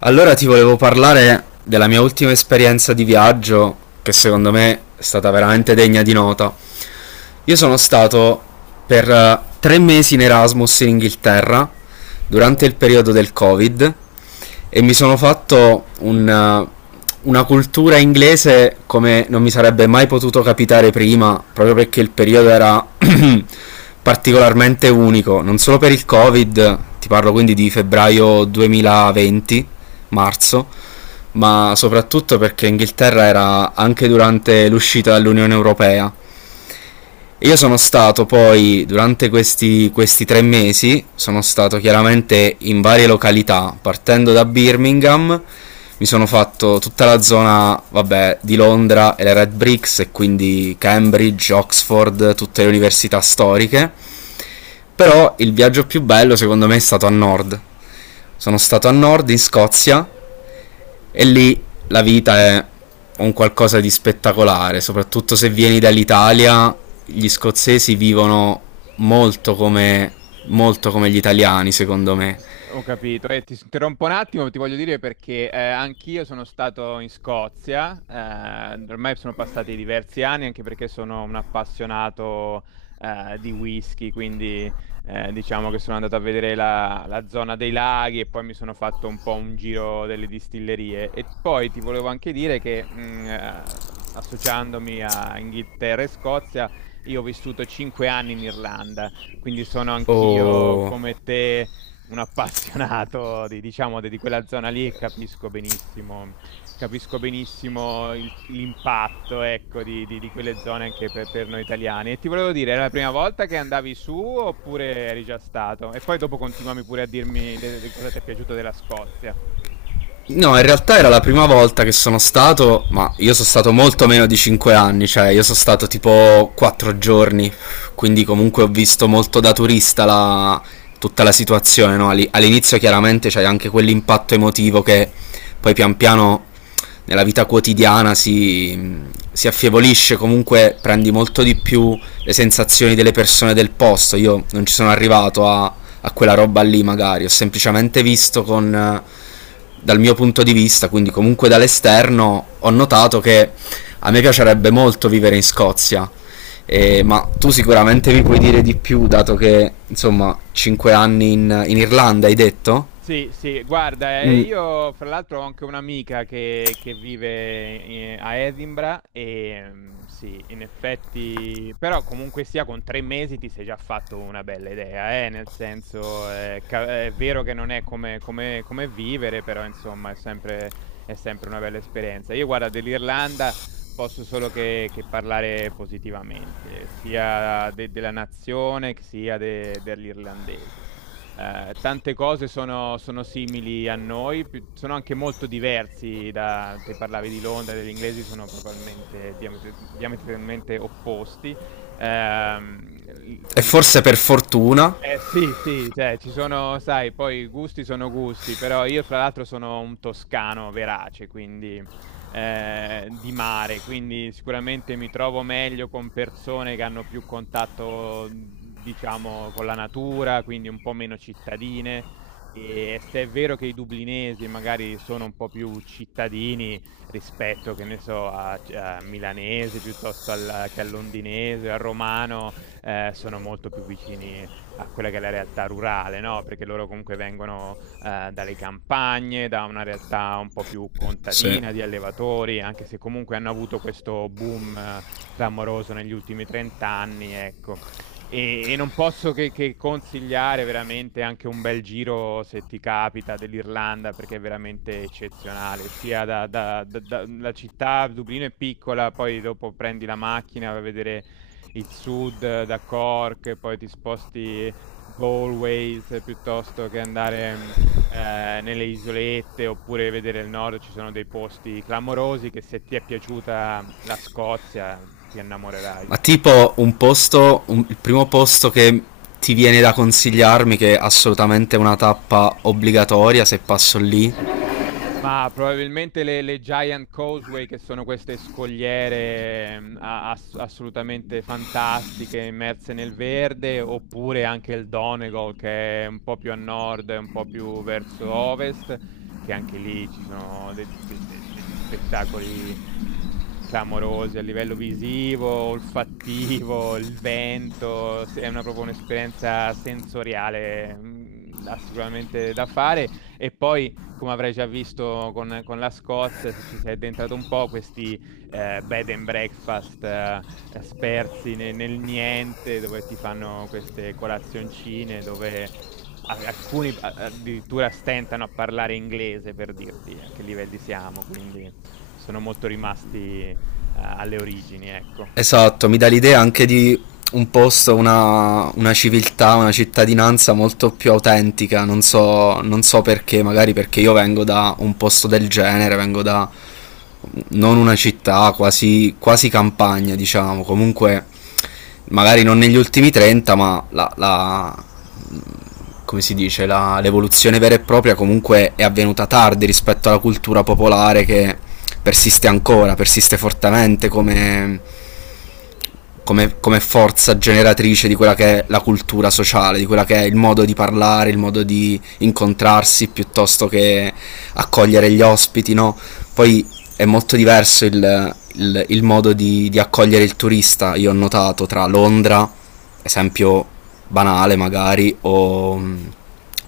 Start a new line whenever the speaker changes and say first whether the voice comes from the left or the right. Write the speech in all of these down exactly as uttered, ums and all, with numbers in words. left: Allora ti volevo parlare della mia ultima esperienza di viaggio, che secondo me è stata veramente degna di nota. Io sono stato per eh, tre mesi in Erasmus in Inghilterra durante il periodo del Covid e mi sono fatto un, eh, una cultura inglese come non mi sarebbe mai potuto capitare prima, proprio perché il periodo era particolarmente unico, non solo per il Covid. Ti parlo quindi di febbraio duemilaventi, marzo, ma soprattutto perché Inghilterra era anche durante l'uscita dall'Unione Europea. Io sono stato poi, durante questi, questi tre mesi, sono stato chiaramente in varie località, partendo da Birmingham. Mi sono fatto tutta la zona, vabbè, di Londra e le Red Bricks, e quindi Cambridge, Oxford, tutte le università storiche. Però il viaggio più bello secondo me è stato a nord. Sono stato a nord in Scozia e lì la vita è un qualcosa di spettacolare, soprattutto se vieni dall'Italia. Gli scozzesi vivono molto come, molto come gli italiani, secondo me.
right: S- Ho capito. E ti interrompo un attimo, ti voglio dire perché eh, anch'io sono stato in Scozia, eh, ormai sono passati diversi anni, anche perché sono un appassionato eh, di whisky, quindi eh, diciamo che sono andato a vedere la, la zona dei laghi e poi mi sono fatto un po' un giro delle distillerie. E poi ti volevo anche dire che mh, eh, associandomi a Inghilterra e Scozia, io ho vissuto cinque anni in Irlanda, quindi sono anch'io
left: O
right: come te un appassionato di, diciamo, di di quella zona lì e capisco benissimo, capisco benissimo il- l'impatto, ecco, di, di- di quelle zone anche per, per noi italiani. E ti volevo dire, era la prima volta che andavi su oppure eri già stato? E poi dopo continuami pure a dirmi de- de- cosa ti è piaciuto della Scozia.
left: No, in realtà era la prima volta che sono stato, ma io sono stato molto meno di cinque anni, cioè io sono stato tipo quattro giorni, quindi comunque ho visto molto da turista la- tutta la situazione, no? Ali- All'inizio chiaramente c'è anche quell'impatto emotivo che poi pian piano nella vita quotidiana si, si affievolisce, comunque prendi molto di più le sensazioni delle persone del posto. Io non ci sono arrivato a a quella roba lì magari, ho semplicemente visto con eh, dal mio punto di vista, quindi comunque dall'esterno ho notato che a me piacerebbe molto vivere in Scozia. Eh, ma tu sicuramente mi puoi dire di più, dato che insomma cinque anni in, in Irlanda hai detto?
right: Sì, sì, guarda, eh,
left: Mm,
right: io fra l'altro ho anche un'amica che, che vive eh, a Edinburgh e mm, sì, in effetti, però comunque sia con tre mesi ti sei già fatto una bella idea, eh, nel senso eh, ca- è vero che non è come, come- come vivere, però insomma è sempre, è sempre una bella esperienza. Io guarda, dell'Irlanda posso solo che, che parlare positivamente, sia de- della nazione che sia de- degli irlandesi eh, tante cose sono, sono simili a noi, pi- sono anche molto diversi da... Te parlavi di Londra, degli inglesi sono probabilmente diametri- diametralmente opposti. Ehm,
left: e
right: sai,
left: forse per fortuna.
right: eh sì, sì, cioè ci sono, sai, poi i gusti sono gusti, però io fra l'altro sono un toscano verace, quindi eh, di mare, quindi sicuramente mi trovo meglio con persone che hanno più contatto, diciamo, con la natura, quindi un po' meno cittadine. E se è vero che i dublinesi magari sono un po' più cittadini rispetto, che ne so, a, a milanese piuttosto al- che al londinese, al romano, eh, sono molto più vicini a quella che è la realtà rurale, no? Perché loro comunque vengono eh, dalle campagne, da una realtà un po' più
left: Sì.
right: contadina di allevatori, anche se comunque hanno avuto questo boom eh, clamoroso negli ultimi trenta anni, ecco. E, e non posso che, che consigliare veramente anche un bel giro, se ti capita, dell'Irlanda, perché è veramente eccezionale. Sia da, da- da- da- la città, Dublino è piccola, poi dopo prendi la macchina a vedere il sud eh, da Cork, e poi ti sposti Galway se piuttosto che andare... mh, eh, nelle isolette oppure vedere il nord ci sono dei posti clamorosi che se ti è piaciuta la Scozia ti innamorerai.
left: Ma tipo un posto, un- il primo posto che ti viene da consigliarmi, che è assolutamente una tappa obbligatoria se passo lì.
right: Ma probabilmente le, le Giant Causeway, che sono queste scogliere mm, a- ass- assolutamente fantastiche, immerse nel verde, oppure anche il Donegal, che è un po' più a nord, un po' più verso ovest, che anche lì ci sono de- de- de- degli spettacoli mm, clamorosi a livello visivo, olfattivo, il vento, se- è una, proprio un'esperienza sensoriale, mm, da- sicuramente da fare. E poi come avrai già visto con, con la Scozia, se ti sei addentrato un po', questi eh, bed and breakfast eh, spersi ne- nel niente, dove ti fanno queste colazioncine, dove a- alcuni a- addirittura stentano a parlare inglese per dirti a che livelli siamo, quindi sono molto rimasti eh, alle origini, ecco.
left: Esatto, mi dà l'idea anche di un posto, una, una civiltà, una cittadinanza molto più autentica, non so, non so perché, magari perché io vengo da un posto del genere, vengo da non una città, quasi, quasi campagna, diciamo, comunque magari non negli ultimi trenta, ma la, la- come si dice, la- l'evoluzione vera e propria comunque è avvenuta tardi rispetto alla cultura popolare che persiste ancora, persiste fortemente come come, come forza generatrice di quella che è la cultura sociale, di quella che è il modo di parlare, il modo di incontrarsi piuttosto che accogliere gli ospiti, no? Poi è molto diverso il, il- il modo di, di accogliere il turista, io ho notato, tra Londra, esempio banale magari, o,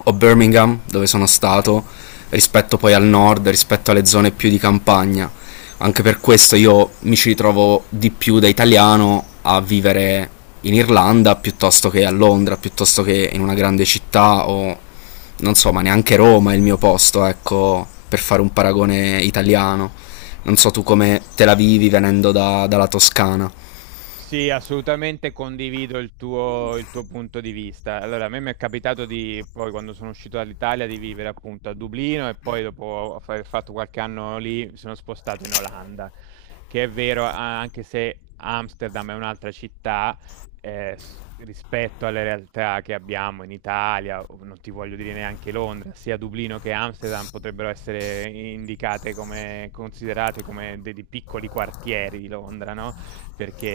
left: o Birmingham, dove sono stato, rispetto poi al nord, rispetto alle zone più di campagna. Anche per questo io mi ci ritrovo di più da italiano a vivere in Irlanda piuttosto che a Londra, piuttosto che in una grande città, o non so, ma neanche Roma è il mio posto, ecco, per fare un paragone italiano. Non so tu come te la vivi venendo da- dalla Toscana.
right: Sì, assolutamente condivido il tuo, il tuo punto di vista. Allora, a me mi è capitato di, poi quando sono uscito dall'Italia, di vivere appunto a Dublino e poi dopo aver fatto qualche anno lì mi sono spostato in Olanda, che è vero, a- anche se Amsterdam è un'altra città, eh, s- rispetto alle realtà che abbiamo in Italia, o non ti voglio dire neanche Londra, sia Dublino che Amsterdam potrebbero essere indicate come, considerate come dei dei piccoli quartieri di Londra, no?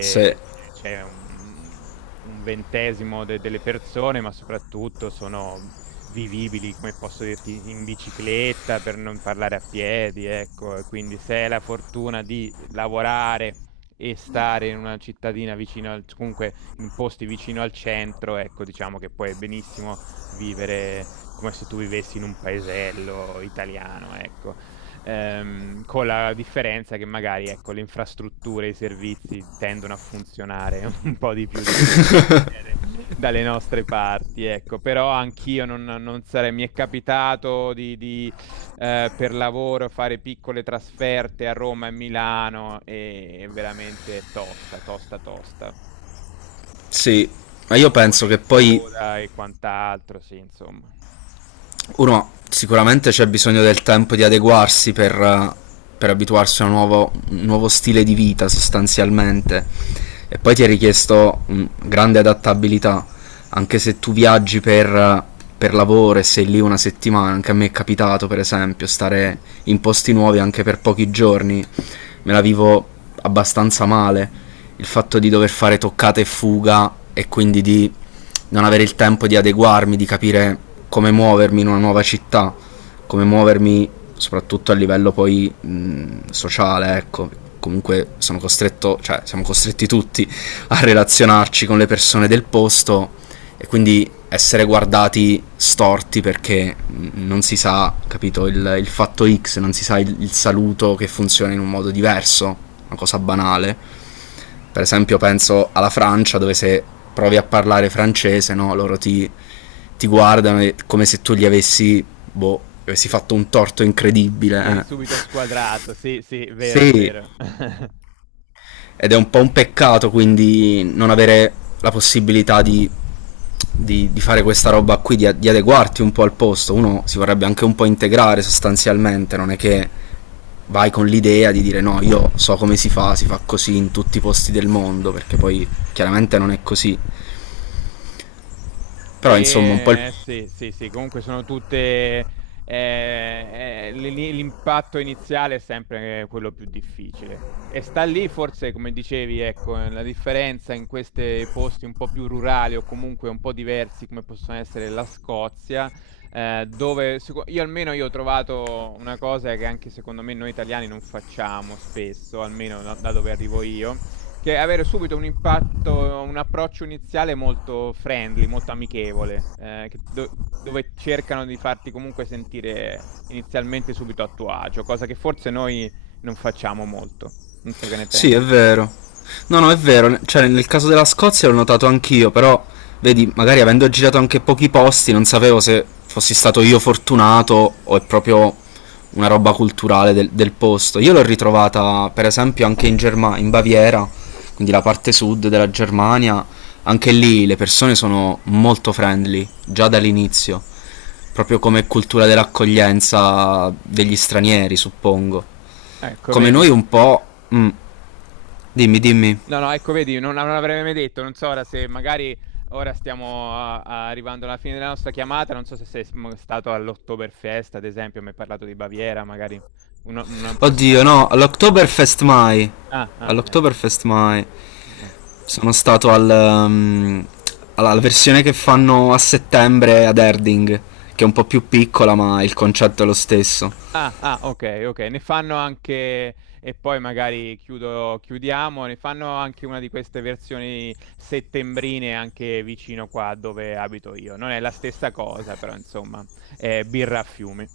left: Se,
right: c'è c'è un, un ventesimo de- delle persone, ma soprattutto sono vivibili, come posso dirti, in bicicletta, per non parlare a piedi, ecco. E quindi se hai la fortuna di lavorare e stare in una cittadina vicino al, comunque in posti vicino al centro, ecco, diciamo che puoi benissimo vivere come se tu vivessi in un paesello italiano, ecco. Ehm, con la differenza che magari, ecco, le infrastrutture e i servizi tendono a funzionare un po' di più di quello che succede dalle nostre parti, ecco. Però anch'io non, non sarei, mi è capitato di, di, eh, per lavoro fare piccole trasferte a Roma e Milano e è veramente tosta, tosta, tosta.
left: Sì, ma io penso
right: Ore
left: che
right: in
left: poi
right: coda e quant'altro, sì, insomma.
left: uno, sicuramente c'è bisogno del tempo di adeguarsi per, eh, per abituarsi a un nuovo, un nuovo stile di vita sostanzialmente, e poi ti è richiesto mm, grande adattabilità. Anche se tu viaggi per, eh, per lavoro e sei lì una settimana, anche a me è capitato per esempio stare in posti nuovi anche per pochi giorni, me la vivo abbastanza male il fatto di dover fare toccate e fuga e quindi di non avere il tempo di adeguarmi, di capire come muovermi in una nuova città, come muovermi soprattutto a livello poi mh, sociale, ecco. Comunque sono costretto, cioè siamo costretti tutti a relazionarci con le persone del posto e quindi essere guardati storti perché non si sa, capito, il, il fatto X, non si sa il, il saluto che funziona in un modo diverso, una cosa banale. Per esempio, penso alla Francia dove, se provi a parlare francese, no, loro ti, ti guardano e- come se tu gli avessi, boh, gli avessi fatto un torto incredibile.
right: Vieni subito
left: Eh.
right: squadrato, sì, sì, vero, è
left: Sì,
right: vero.
left: ed è un po' un peccato quindi non avere la possibilità di, di- di fare questa roba qui, di, di adeguarti un po' al posto. Uno si vorrebbe anche un po' integrare sostanzialmente, non è che vai con l'idea di dire no, io so come si fa, si fa così in tutti i posti del mondo, perché poi chiaramente non è così. Però insomma un po' il.
right: E eh, sì, sì, sì, comunque sono tutte... eh, eh, l- l- l'impatto iniziale è sempre quello più difficile. E sta lì forse, come dicevi, ecco, eh, la differenza in questi posti un po' più rurali o comunque un po' diversi, come possono essere la Scozia, eh, dove seco- io almeno io ho trovato una cosa che anche secondo me noi italiani non facciamo spesso, almeno da da dove arrivo io, che avere subito un impatto, un approccio iniziale molto friendly, molto amichevole, eh, che do- dove cercano di farti comunque sentire inizialmente subito a tuo agio, cosa che forse noi non facciamo molto. Non so che ne
left: Sì, è
right: pensi.
left: vero. No, no, è vero. Cioè, nel caso della Scozia l'ho notato anch'io, però, vedi, magari avendo girato anche pochi posti, non sapevo se fossi stato io fortunato o è proprio una roba culturale del, del posto. Io l'ho ritrovata, per esempio, anche in Germania, in Baviera, quindi la parte sud della Germania. Anche lì le persone sono molto friendly, già dall'inizio, proprio come cultura dell'accoglienza degli stranieri, suppongo.
right: Ecco,
left: Come noi
right: vedi.
left: un po'. mm, Dimmi, dimmi.
right: No, no, ecco, vedi, non, non l'avrei mai detto, non so ora se magari ora stiamo a- a- arrivando alla fine della nostra chiamata, non so se sei sm- stato all'Oktoberfest, ad esempio, mi hai parlato di Baviera, magari una, una
left: Oddio, no,
right: prossimamente... eh, eh.
left: all'Oktoberfest mai.
right: Ah, ah, ecco.
left: All'Oktoberfest mai.
right: Ah.
left: Sono stato al, ehm, alla alla versione che fanno a settembre ad Erding, che è un po' più piccola, ma il concetto è lo stesso.
right: Ah, ah, ok, ok, ne fanno anche, e poi magari chiudo, chiudiamo, ne fanno anche una di queste versioni settembrine anche vicino qua dove abito io. Non è la stessa cosa, però insomma, è birra a fiumi.